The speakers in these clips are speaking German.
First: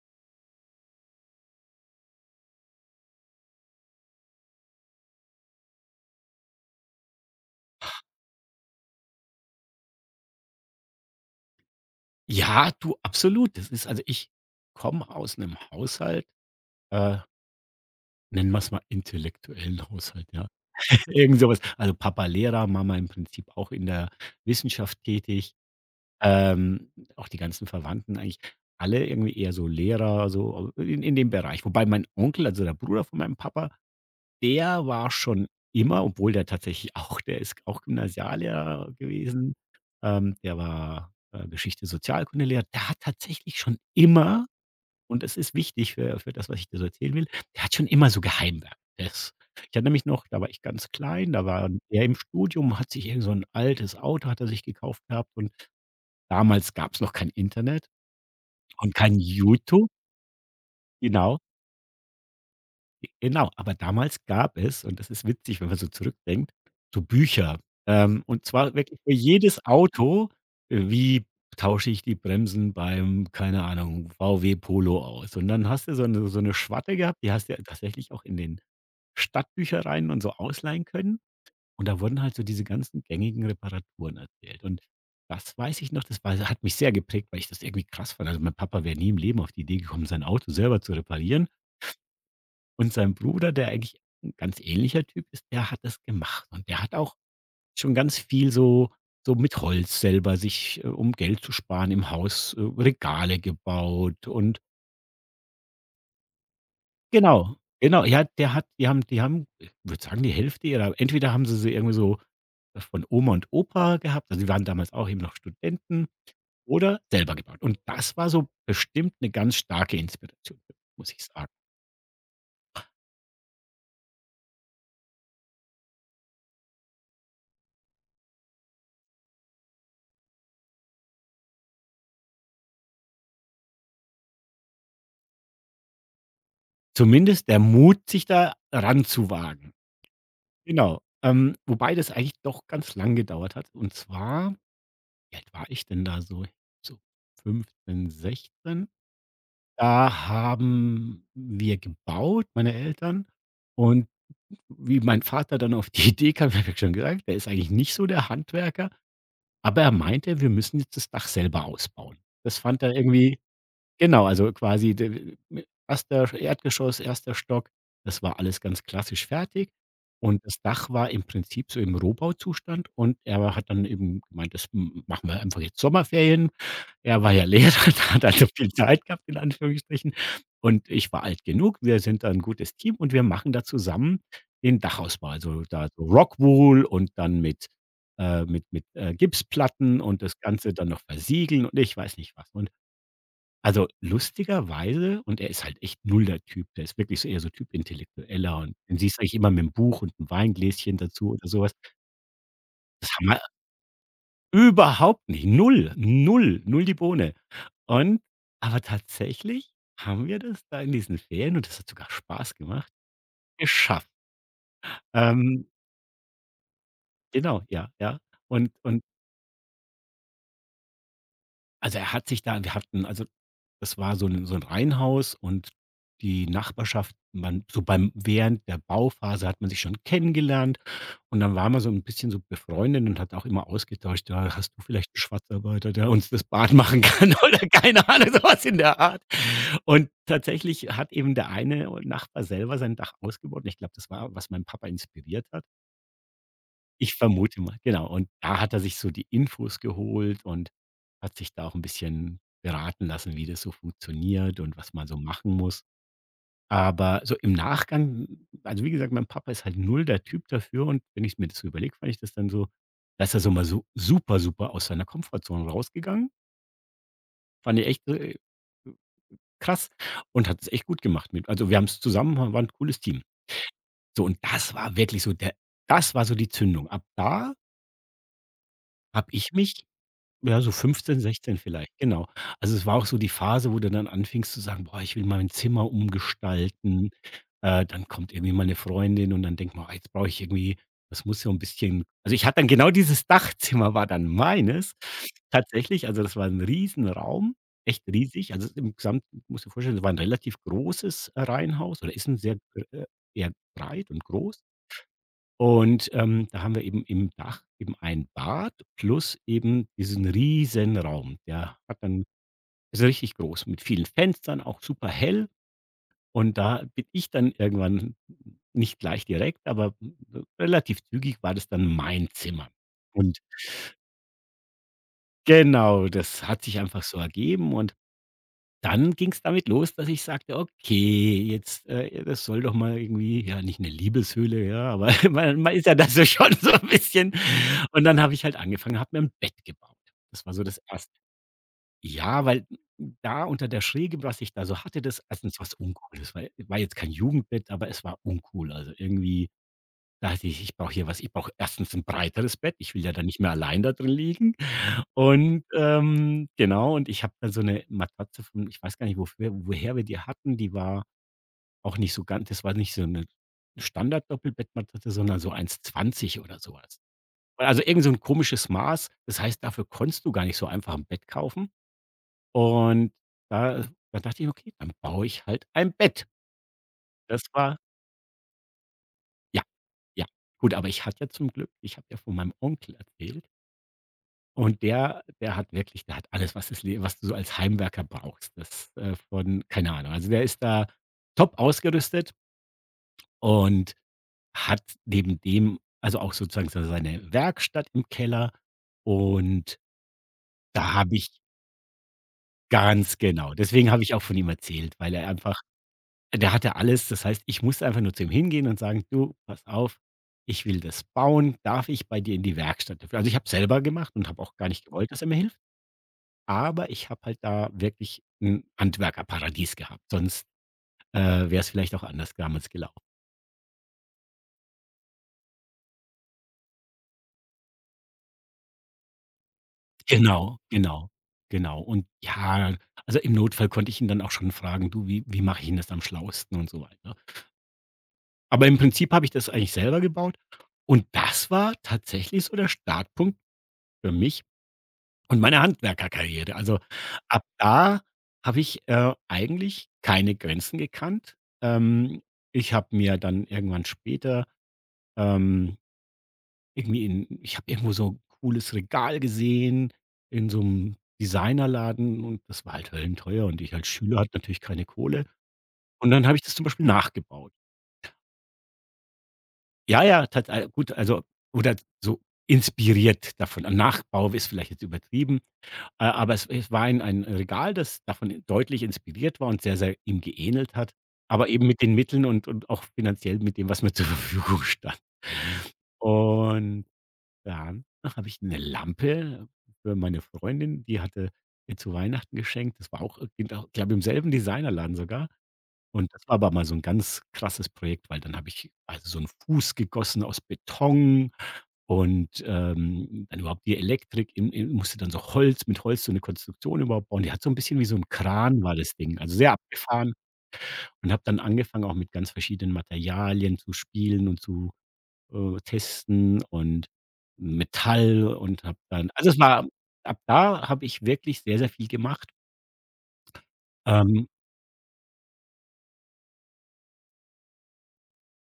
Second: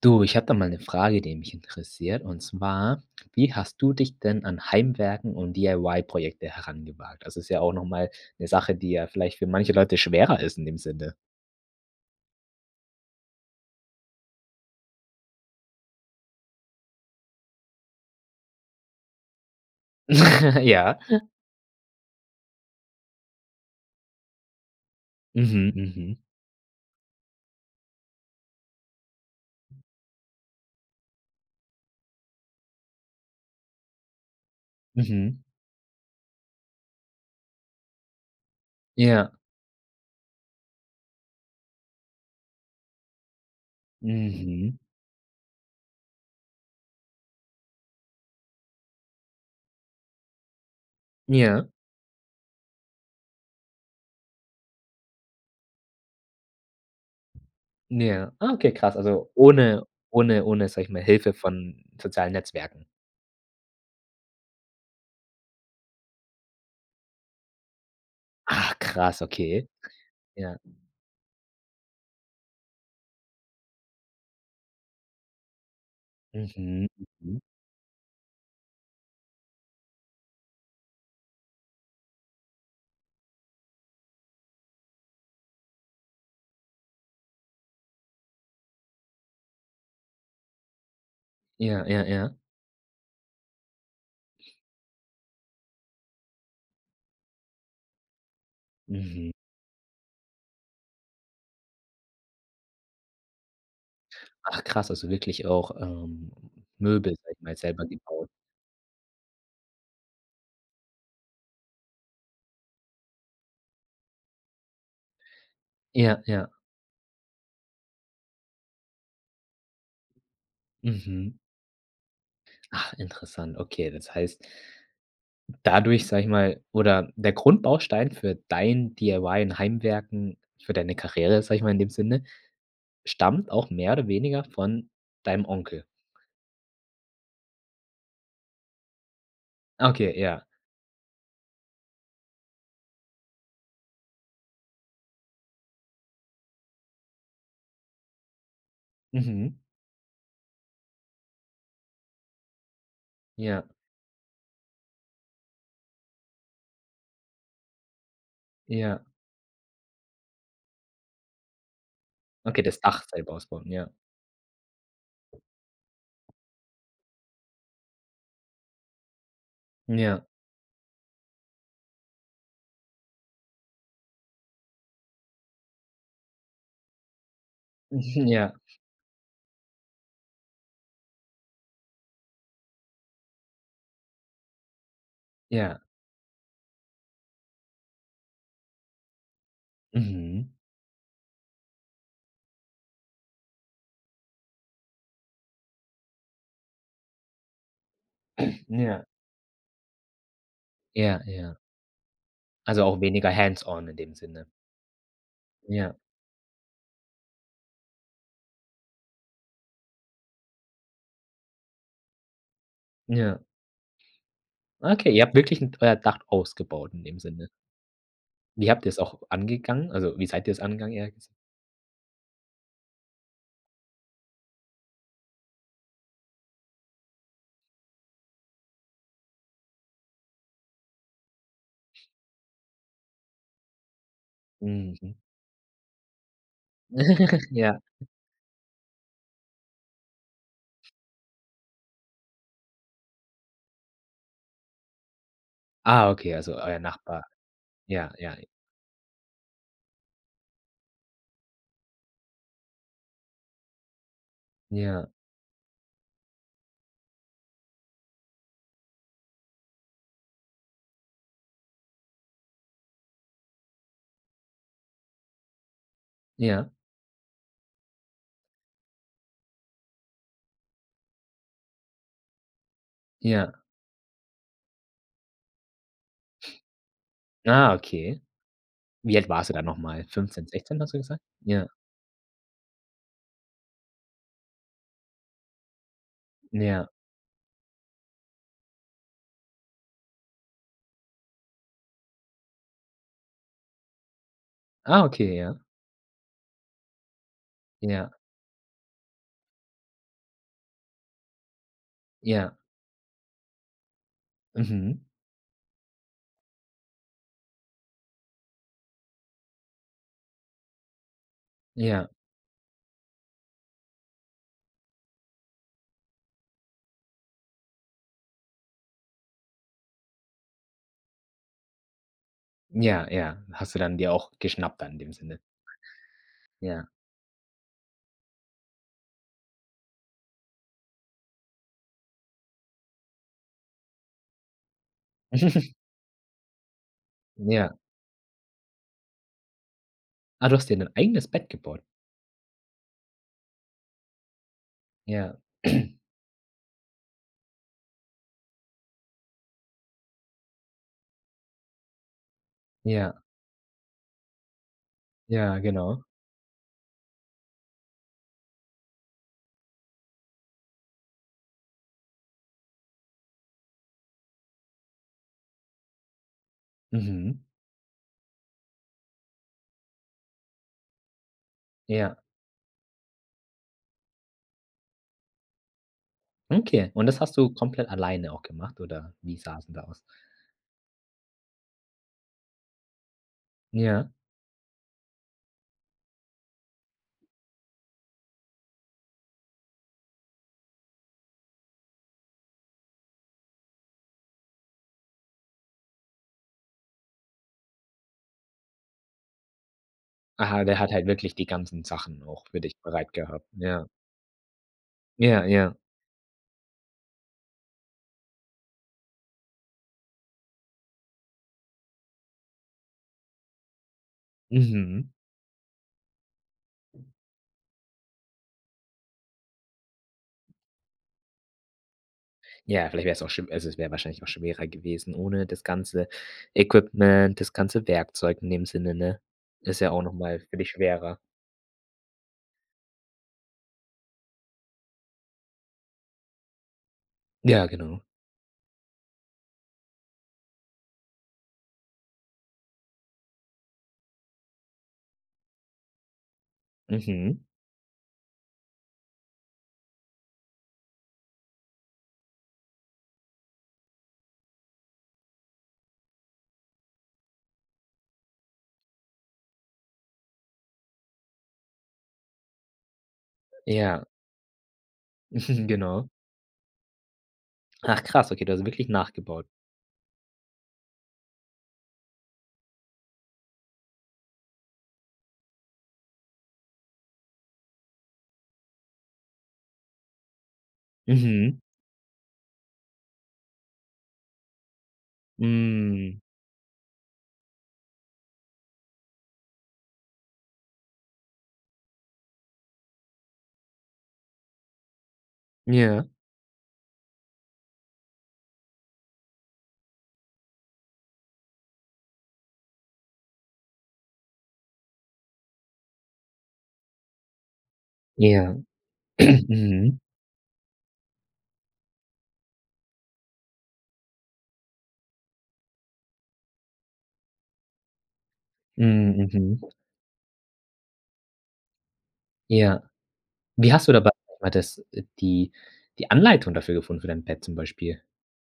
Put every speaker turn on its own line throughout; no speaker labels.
Du, ich habe da mal eine Frage, die mich interessiert, und zwar: Wie hast du dich denn an Heimwerken und DIY-Projekte herangewagt? Also, ist ja auch noch mal 'ne Sache, die ja vielleicht für manche Leute schwerer ist in dem Sinne.
Ja, du, absolut. Das ist Also, ich komme aus einem Haushalt, äh, nennen wir es mal intellektuellen Haushalt, ja.
Ja.
Irgend sowas. Also, Papa Lehrer, Mama im Prinzip auch in der Wissenschaft tätig.
Mhm, mhm,
Ähm, auch die ganzen Verwandten eigentlich alle irgendwie eher so Lehrer, so in dem Bereich. Wobei mein Onkel, also der Bruder von meinem Papa, der war
mhm.
schon immer, obwohl der tatsächlich auch der ist auch Gymnasiallehrer
Ja.
gewesen. Der war, Geschichte, Sozialkundelehrer. Der hat tatsächlich schon immer
Mhm.
und das ist wichtig für das, was ich dir so erzählen will. Der hat schon immer so Geheimwerkes. Ich hatte nämlich noch da war ich ganz klein, da
Ja,
war er im Studium, hat sich irgend so ein altes Auto hat er sich gekauft gehabt und damals gab es noch kein Internet
ja. Ah, okay,
und
krass.
kein
Also, ohne
YouTube.
ohne ohne, sag ich mal, Hilfe
Genau.
von sozialen Netzwerken.
Genau, aber damals gab es, und das ist witzig, wenn man so zurückdenkt, so Bücher. Und
Ah,
zwar wirklich für
krass,
jedes
okay.
Auto,
Ja.
wie tausche ich die Bremsen beim, keine Ahnung, VW Polo aus? Und dann hast du so eine so 'ne
Mhm,
Schwatte gehabt, die
mhm.
hast du ja tatsächlich auch in den Stadtbüchereien und so ausleihen können. Und da wurden halt so diese ganzen gängigen Reparaturen erzählt. Und das weiß ich noch, das war hat mich sehr geprägt, weil ich das irgendwie krass fand. Also, mein Papa wäre nie im Leben auf die Idee gekommen, sein Auto selber zu reparieren.
Ja, ja, ja.
Und sein Bruder, der eigentlich 'n ganz ähnlicher Typ ist, der hat das gemacht. Und der hat auch schon ganz viel so
Mhm.
mit Holz selber sich, um Geld zu sparen, im Haus, Regale gebaut und
Ach krass, also wirklich auch, Möbel, sag ich mal,
genau,
selber
genau. Ja,
gebaut.
der hat die haben ich würde sagen, die Hälfte ihrer entweder haben sie irgendwie so von Oma und Opa gehabt, also die waren damals auch eben noch Studenten,
Ja, ja.
oder selber gebaut. Und das war so bestimmt eine ganz starke Inspiration, muss ich
Mhm.
sagen.
Ach, interessant. Okay, das heißt, dadurch, sag ich mal, oder der Grundbaustein für dein DIY und Heimwerken, für deine Karriere, sag ich mal in dem Sinne, stammt auch mehr oder weniger von deinem Onkel?
Zumindest der Mut, sich da ranzuwagen.
Okay, ja.
Genau. Wobei das eigentlich doch ganz lang gedauert hat. Und zwar wie alt war ich denn da so? So 15, 16?
Mhm.
Da haben wir gebaut, meine Eltern.
Ja,
Und wie mein Vater dann auf die Idee kam, habe ich schon gesagt, der ist eigentlich nicht so der Handwerker,
ja.
aber er meinte, wir müssen jetzt das Dach selber ausbauen. Das
Okay, das
fand er
Dach selber
irgendwie.
ausbauen, ja.
Genau, also quasi d m erster Erdgeschoss, erster Stock. Das war alles ganz klassisch fertig
Ja.
und das Dach war im Prinzip so im Rohbauzustand und er hat dann eben gemeint: „Das m machen wir einfach jetzt Sommerferien." Er war ja Lehrer, da hat
Mhm,
also
ja,
viel Zeit gehabt in Anführungsstrichen und ich war alt genug. Wir sind da 'n gutes Team und wir machen da zusammen den Dachausbau. Also,
ja.
da so Rockwool und dann mit Gipsplatten und das
Mhm.
Ganze dann noch versiegeln und ich weiß nicht was. Und also, lustigerweise und er ist halt echt null der Typ. Der ist wirklich so eher so Typ Intellektueller und den
Ja,
siehst du eigentlich immer mit mit'm Buch und 'n Weingläschen
ja,
dazu oder
ja.
so was.
Also auch
Das haben
weniger
wir
hands on in dem Sinne.
überhaupt nicht. Null,
Ja,
null, null die Bohne. Und aber tatsächlich haben wir das da in diesen Ferien und das hat sogar Spaß gemacht,
ja.
geschafft.
Okay, ihr habt wirklich
Ähm,
'n euer Dach ausgebaut in dem Sinne.
genau, ja, ja.
Wie
Und
habt ihr's
und
auch angegangen? Also, wie seid ihr es angegangen, eher gesagt?
Also, er hat sich da wir hatten also, das war so ein Reihenhaus und die Nachbarschaft man so beim während der Bauphase hat man sich schon kennengelernt und dann war man so ein bisschen so befreundet und hat auch immer ausgetauscht: „Ja, hast du vielleicht
Mhm.
'n Schwarzarbeiter, der uns das Bad machen kann?" Oder
Ja.
keine Ahnung, so was in der Art. Und tatsächlich hat eben der eine Nachbar selber sein Dach ausgebaut und ich glaube, das war, was mein Papa inspiriert hat.
Ah, okay, also euer
Ich
Nachbar.
vermute mal, genau.
Ja,
Und
ja,
da hat er sich so die Infos geholt und hat sich da auch ein bisschen beraten lassen, wie das so funktioniert und was man
ja,
so machen muss. Aber so im Nachgang also, wie gesagt, mein Papa ist halt null der Typ dafür und wenn ich mir das so überlege, fand ich das dann so, dass er so mal so super, super aus seiner Komfortzone rausgegangen.
ja,
Fand ich echt, krass, und hat es echt gut gemacht mit also, wir haben es zusammen, war ein cooles Team.
ja.
So, und das war wirklich so der das war so die Zündung. Ab da
Ah, okay. Wie alt
habe
warst du
ich
da noch
mich.
mal? 15,
Ja, so
16 hast du
15
gesagt?
16
Ja,
vielleicht, genau. Also, es war auch so die Phase, wo du dann anfingst zu sagen: „Boah, ich will mein Zimmer
ja.
umgestalten." Dann kommt irgendwie mal 'ne Freundin und dann denkt man: „Ah, jetzt brauche ich irgendwie, das muss ja ein bisschen." Also, ich hatte dann genau dieses Dachzimmer war dann meines
Ah, okay, ja,
tatsächlich. Also, das war 'n Riesenraum, echt
ja,
riesig. Also, im Gesamten musst dir vorstellen, das war ein relativ großes, Reihenhaus, oder ist ein
ja.
sehr, eher breit und groß.
Mhm.
Und, da haben wir eben im Dach eben ein Bad plus eben diesen riesen Raum. Der hat
Ja,
dann ist richtig groß, mit vielen Fenstern, auch super hell. Und da bin ich dann irgendwann, nicht gleich direkt, aber relativ zügig, war das dann mein Zimmer.
ja,
Und
ja. Hast du dann dir auch geschnappt dann in dem Sinne?
genau, das hat sich
Ja.
einfach so ergeben und dann ging es damit los, dass ich sagte: „Okay, jetzt, ja, das soll doch mal irgendwie, ja, nicht eine Liebeshöhle, ja, aber man ist ja das so schon so ein bisschen."
Ja.
Und dann habe ich halt angefangen, habe mir ein Bett gebaut. Das
Ah,
war
du
so
hast dir
das
dein
1.
eigenes Bett gebaut?
Ja, weil da unter der Schräge, was ich da so hatte, das
Ja.
erstens was uncool. Das war jetzt kein Jugendbett, aber es war uncool. Also, irgendwie dachte ich: „Ich brauche hier was, ich brauche erstens ein breiteres Bett. Ich will ja
Ja,
dann nicht mehr allein da drin liegen."
ja,
Und,
genau.
genau, und ich habe dann so eine Matratze von ich weiß gar nicht, wofür woher wir die hatten. Die war auch nicht so ganz, das war nicht so eine Standard-Doppelbettmatratze, sondern so eins zwanzig oder sowas.
Mhm.
Also, irgend so ein komisches Maß. Das heißt, dafür konntest du gar nicht so einfach ein Bett kaufen.
Ja.
Und da da dachte ich: „Okay, dann baue ich halt ein Bett."
Okay, und das hast
Das
du
war
komplett alleine auch gemacht oder wie
ja,
sah's denn da aus?
ja. Gut, aber ich hatte ja zum Glück, ich habe ja von meinem Onkel erzählt.
Ja.
Und der hat wirklich, der hat alles, was das Le was du so als Heimwerker brauchst. Das, von keine Ahnung. Also, der ist da top ausgerüstet und hat neben dem also, auch sozusagen so seine Werkstatt im Keller und
Aha, der hat
da
halt
habe ich.
wirklich die ganzen Sachen auch für dich bereit
Ganz
gehabt.
genau.
Ja.
Deswegen habe ich auch von ihm erzählt, weil er
Ja,
einfach,
ja.
der hatte alles. Das heißt, ich musste einfach nur zu ihm hingehen und sagen: „Du, pass auf, ich will das bauen. Darf ich bei dir in die Werkstatt dafür?" Also, ich habe selber gemacht und habe auch gar nicht
Mhm.
gewollt, dass er mir hilft. Aber ich habe halt da wirklich ein Handwerkerparadies gehabt, sonst, äh, wäre es vielleicht auch anders damals
Ja,
gelaufen.
vielleicht wäre es auch schw, also, es wäre wahrscheinlich auch schwerer gewesen ohne das ganze Equipment, das ganze Werkzeug in dem Sinne, ne? Ist ja auch noch mal für
Genau,
dich
genau,
schwerer.
genau. Und ja, also, im Notfall konnte ich ihn dann auch schon fragen: „Du, wie mache ich denn das am schlauesten?" und so weiter, ne?
Ja, genau.
Aber im Prinzip habe ich das eigentlich selber gebaut und das war tatsächlich so der Startpunkt für mich und meine Handwerkerkarriere. Also,
Mhm.
ab da habe ich, eigentlich keine Grenzen gekannt. Ähm, ich habe mir dann irgendwann später, ähm irgendwie in, ich habe irgendwo so 'n cooles Regal gesehen in so einem Designerladen und das war halt höllenteuer und ich als
Ja,
Schüler hatte natürlich keine Kohle.
mhm, genau.
Und dann habe ich das zum Beispiel nachgebaut.
Ach krass, okay, du hast wirklich nachgebaut.
Ja, ja, tat al gut, also, oder so inspiriert davon. Ein Nachbau ist vielleicht jetzt übertrieben, aber es war ein Regal, das davon deutlich inspiriert war und sehr, sehr ihm geähnelt hat, aber
Mhm.
eben mit den Mitteln und auch finanziell mit dem, was mir zur Verfügung stand.
Hm.
Und dann habe ich eine Lampe für meine Freundin, die hatte, ihr zu Weihnachten geschenkt. Das war auch irgendwie da, glaube im selben Designerladen sogar.
Ja.
Und das war aber mal so ein ganz krasses Projekt, weil dann habe ich also so einen Fuß gegossen aus Beton und, dann überhaupt die Elektrik in musste dann so Holz mit Holz so eine Konstruktion überhaupt bauen. Die hat so ein bisschen wie so ein
Ja.
Kran war das Ding, also sehr
Mhm.
abgefahren, und habe dann angefangen, auch mit ganz verschiedenen Materialien zu spielen und zu testen, und Metall, und habe dann,
Mhm,
also, es
mhm.
war ab da habe ich wirklich sehr, sehr viel gemacht.
Ja. Wie hast du dabei
Ähm,
mal das die Anleitung dafür gefunden für dein Pad zum Beispiel?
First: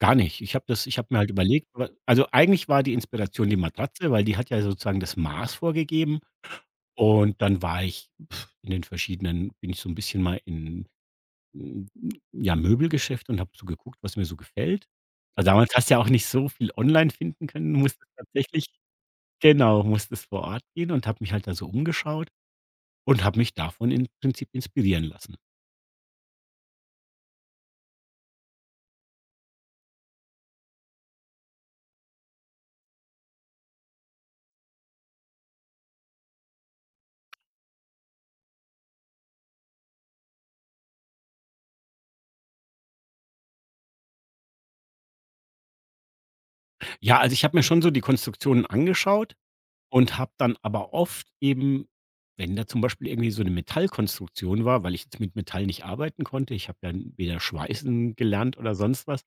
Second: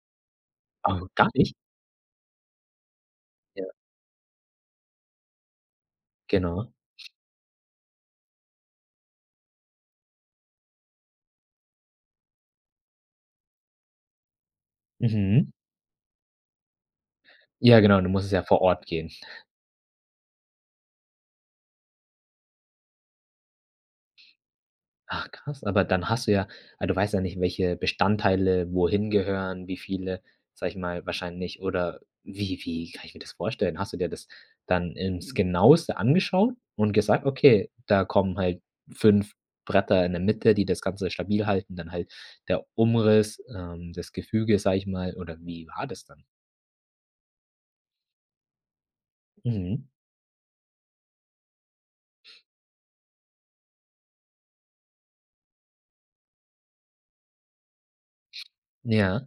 gar nicht. Ich habe das ich
Ach,
habe mir
gar
halt
nicht?
überlegt wa, also eigentlich war die Inspiration die
Ja,
Matratze, weil die hat ja sozusagen das Maß vorgegeben.
genau.
Und dann war ich in den verschiedenen, bin ich so 'n bisschen mal in, hm, ja, Möbelgeschäfte und habe so geguckt, was mir so gefällt. Also,
Mhm.
damals hast du ja auch nicht so viel online finden können,
Ja, genau, du
musstest
musst es ja vor
tatsächlich,
Ort gehen.
genau, musstest vor Ort gehen, und habe mich halt da so umgeschaut. Und habe mich davon im Prinzip inspirieren
Ach
lassen.
krass, aber dann hast du ja ah, du weißt ja nicht, welche Bestandteile wohin gehören, wie viele, sage ich mal, wahrscheinlich, oder wie wie kann ich mir das vorstellen? Hast du dir das dann ins Genaueste angeschaut und gesagt: „Okay, da kommen halt 5 Bretter in der Mitte, die das Ganze stabil halten, dann halt der Umriss, das Gefüge“, sage ich mal, oder wie war das dann?
Ja, also ich habe mir schon so die Konstruktionen angeschaut
Mhm.
und habe dann aber oft eben, wenn da zum Beispiel irgendwie so eine Metallkonstruktion war, weil ich jetzt mit Metall nicht arbeiten konnte, ich habe ja weder schweißen gelernt oder sonst was,
Ja.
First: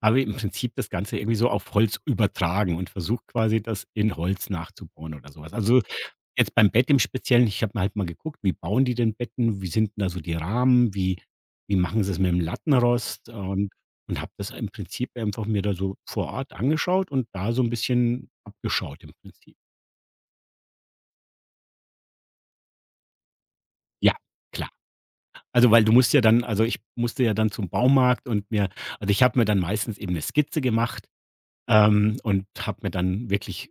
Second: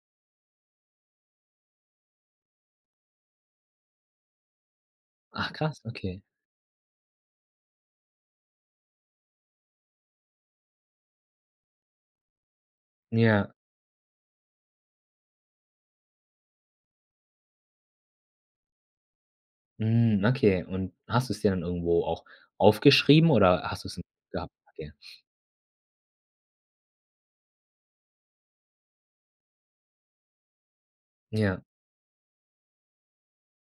habe im Prinzip das Ganze irgendwie so auf Holz übertragen und versucht quasi, das in Holz nachzubauen oder sowas.
Ach krass,
Also,
okay.
jetzt beim Bett im Speziellen, ich habe halt mal geguckt, wie bauen die denn Betten? Wie sind denn da so die Rahmen? Wie wie machen sie's mit dem Lattenrost?
Ja.
Und habe das im Prinzip einfach mir da so vor Ort angeschaut und da so ein bisschen abgeschaut im Prinzip.
Hm, okay. Und hast du's dir dann irgendwo auch aufgeschrieben oder hast du's 'n
Ja,
gehabt?
klar.
Okay.
Also, weil du musst ja dann, also ich musste ja dann zum Baumarkt und mir, also ich habe mir dann meistens eben eine Skizze gemacht,
Ja,
und habe mir dann wirklich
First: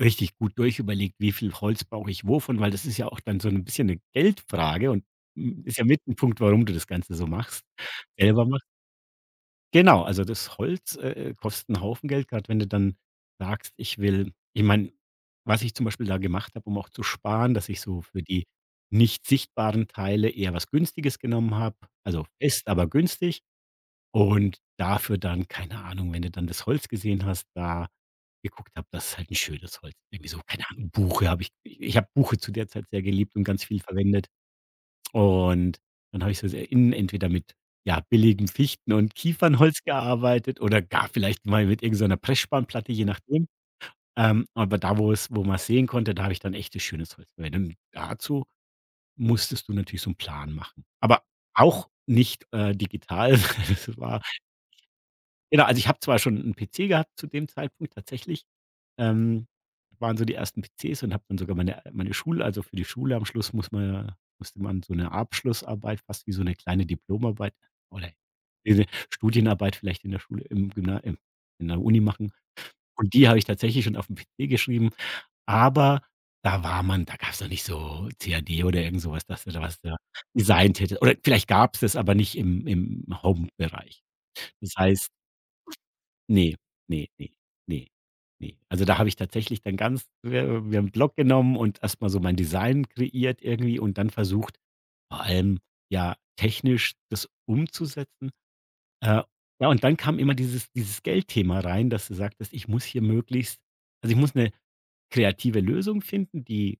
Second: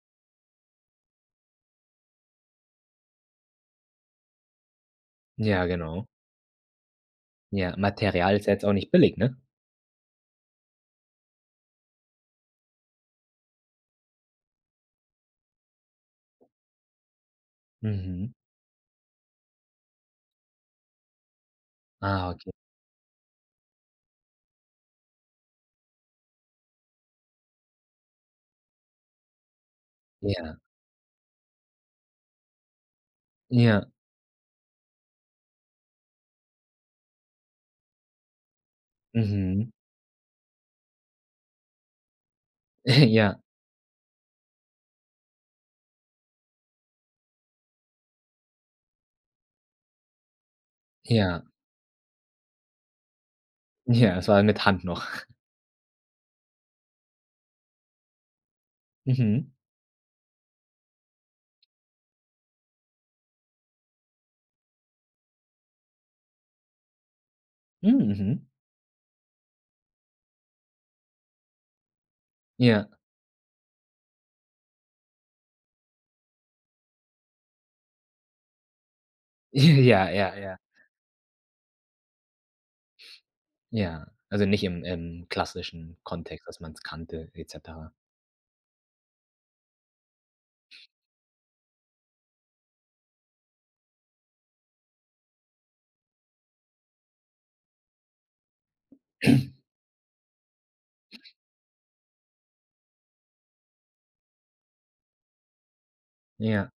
richtig gut durchüberlegt, wie viel Holz brauche ich wovon, weil das ist ja auch dann so ein bisschen eine Geldfrage und,
ja,
ist ja mit
genau.
ein Punkt, warum du das Ganze so machst,
Ja, Material
selber
ist ja jetzt
machst.
auch nicht billig, ne?
Genau, also das Holz, kostet einen Haufen Geld, gerade wenn du dann sagst: „Ich will“, ich meine, was ich zum Beispiel da gemacht habe, um auch zu sparen, dass ich so für
Mhm.
die nicht sichtbaren Teile eher was Günstiges genommen habe, also
Ah, okay.
fest, aber günstig. Und dafür dann, keine Ahnung, wenn du dann das Holz gesehen hast, da geguckt habe, das ist halt ein schönes Holz. Irgendwie so,
Ja,
keine Ahnung, Buche habe ich habe Buche zu der Zeit sehr geliebt und ganz viel
ja,
verwendet. Und dann habe ich so sehr innen entweder mit, ja, billigem Fichten und
mhm.
Kiefernholz gearbeitet oder gar vielleicht mal mit irgendeiner Pressspanplatte, je
Ja,
nachdem. Aber da, wo es, wo man's sehen konnte, da habe ich dann echtes schönes Holz verwendet. Und dazu musstest du natürlich so einen Plan machen. Aber
ja,
auch nicht, digital. Das
ja,
war,
es war mit Hand noch.
genau, also ich habe zwar schon 'n PC gehabt zu dem Zeitpunkt tatsächlich, ähm,
Mhm.
waren so die ersten PCs, und habe dann sogar meine Schule, also für die Schule am Schluss muss man ja, musste man so 'ne Abschlussarbeit, fast wie so 'ne kleine Diplomarbeit
Hm,
oder
mhm.
diese Studienarbeit vielleicht in der Schule, im Gymna, im in der Uni machen.
Ja.
Und die habe ich tatsächlich schon aufm PC geschrieben, aber da war man, da gab's noch nicht so CAD oder irgend so was, dass du da was da
Ja, ja, ja,
designt hätte, oder vielleicht gab's das, aber nicht im Home-Bereich.
ja. Also nicht
Das
im
heißt,
im klassischen Kontext,
ne,
dass man es
ne, ne,
kannte et
ne,
cetera.
ne. Also, da habe ich tatsächlich dann ganz wir, wir haben Block genommen und erst mal so mein Design kreiert irgendwie und dann versucht, vor allem, ja, technisch das umzusetzen. Äh, ja, und dann kam immer dieses Geldthema rein, dass du sagtest: „Ich muss hier möglichst, also ich muss 'ne kreative Lösung finden,
Ja,
die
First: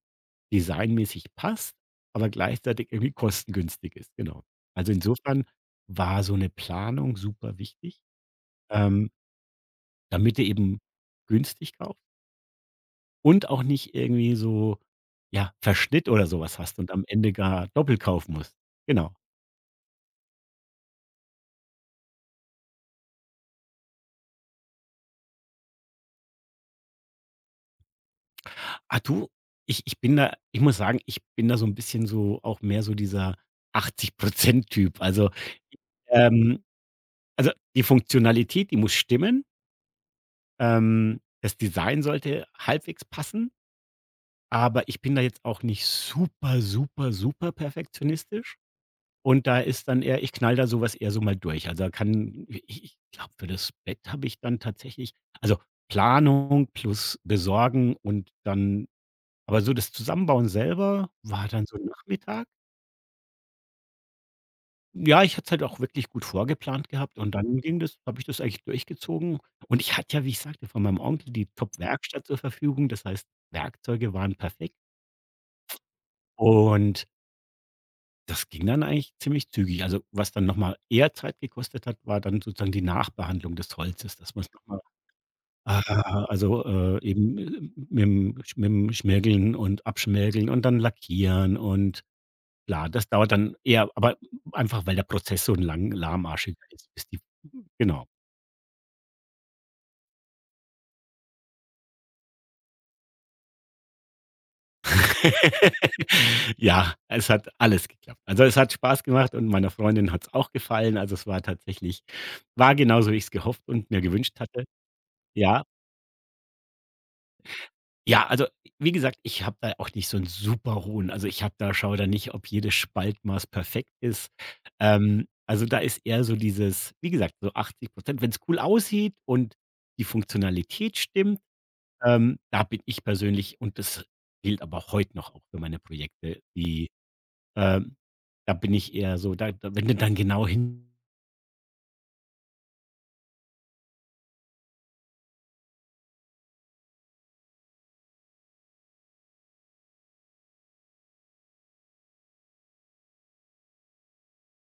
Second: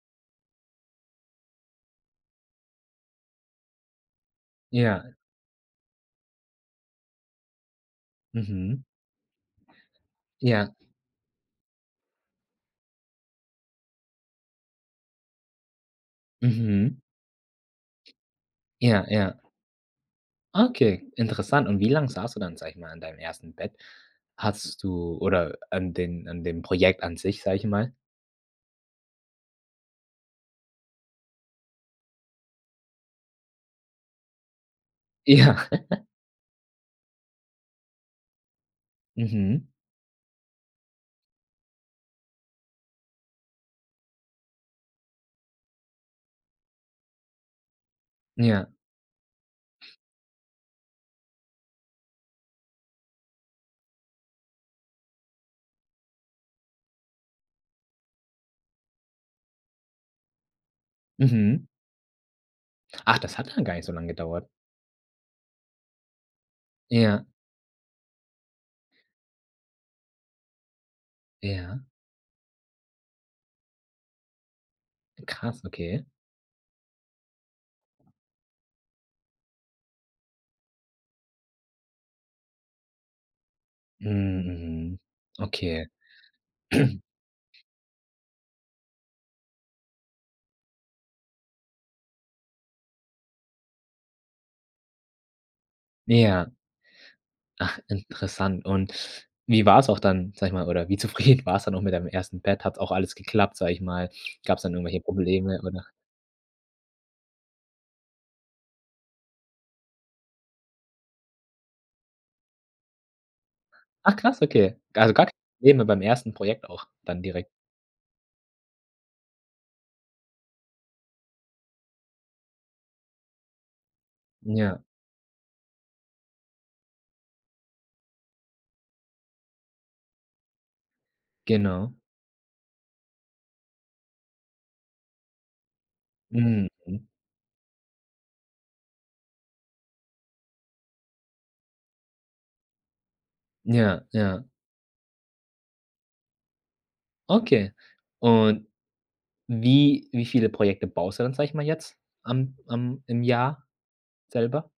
designmäßig passt, aber gleichzeitig irgendwie kostengünstig ist.“ Genau. Also,
ja,
insofern war so 'ne Planung super wichtig.
mhm.
Ähm damit du
Ja,
eben günstig kaufst und auch nicht irgendwie so, ja, Verschnitt oder sowas hast und
mhm.
am Ende gar doppelt kaufen musst.
Ja,
Genau.
ja. Okay, interessant. Und wie lange saßt du dann, sag ich mal, an deinem ersten Bett? Hast du, oder an den an dem Projekt an sich, sag ich mal?
Ah, du, ich bin da, ich muss sagen, ich bin da so ein bisschen so auch mehr so dieser 80% Typ.
Ja.
Ähm also, die Funktionalität, die muss stimmen.
Mhm.
Das Design sollte halbwegs passen, aber ich bin da jetzt auch nicht super, super, super perfektionistisch.
Ja.
Und da ist dann eher, ich knall da sowas eher so mal durch. Also, da kann ich, ich glaube, für das Bett habe ich dann tatsächlich, also Planung plus besorgen und dann, aber so das Zusammenbauen selber war dann
Mhm.
so Nachmittag.
Ach, das hat dann gar nicht so lange gedauert.
Ja, ich hatte es halt auch wirklich gut vorgeplant gehabt
Ja,
und dann ging das, habe ich das eigentlich durchgezogen. Und ich hatte ja, wie ich sagte, von meinem Onkel die
ja.
Top-Werkstatt zur Verfügung. Das heißt, Werkzeuge waren perfekt,
Krass, okay.
und das ging dann eigentlich ziemlich zügig. Also, was dann nochmal eher Zeit gekostet hat, war dann sozusagen die Nachbehandlung des Holzes, dass man
Mhm,
noch mal,
mhm. Okay.
ah, also, äh, eben, äh, mit'm Sch, mit'm Schmirgeln und Abschmirgeln und dann lackieren und, klar, das dauert dann eher, aber einfach, weil der Prozess so ein lang
Ja.
lahmarschiger ist, bis die,
Ach,
genau.
interessant. Und wie war es auch dann, sage ich mal, oder wie zufrieden warst dann auch mit deinem ersten Bett? Hat's auch alles geklappt, sage ich mal? Gab es dann irgendwelche Probleme oder
Ja, es hat alles geklappt. Also, es hat Spaß gemacht und meiner Freundin hat es auch gefallen. Also, es war tatsächlich, war genauso, wie ich es gehofft und mir
ach
gewünscht
krass,
hatte.
okay. Also, gar keine
Ja,
Probleme beim ersten Projekt auch dann direkt?
ja, also wie gesagt, ich habe da auch nicht so 'n super hohen, also ich habe da, schaue da nicht, ob jedes Spaltmaß perfekt ist.
Ja,
Also, da ist eher so dieses, wie gesagt, so 80 es cool aussieht und die Funktionalität stimmt,
genau.
da bin ich persönlich, und das gilt aber auch heute noch auch für meine Projekte,
Mhm.
die, ähm, da bin ich eher so da, da, wenn du dann genau hin
Ja, ja. Okay. Und wie wie viele Projekte baust du dann, sage ich mal jetzt am am im Jahr selber?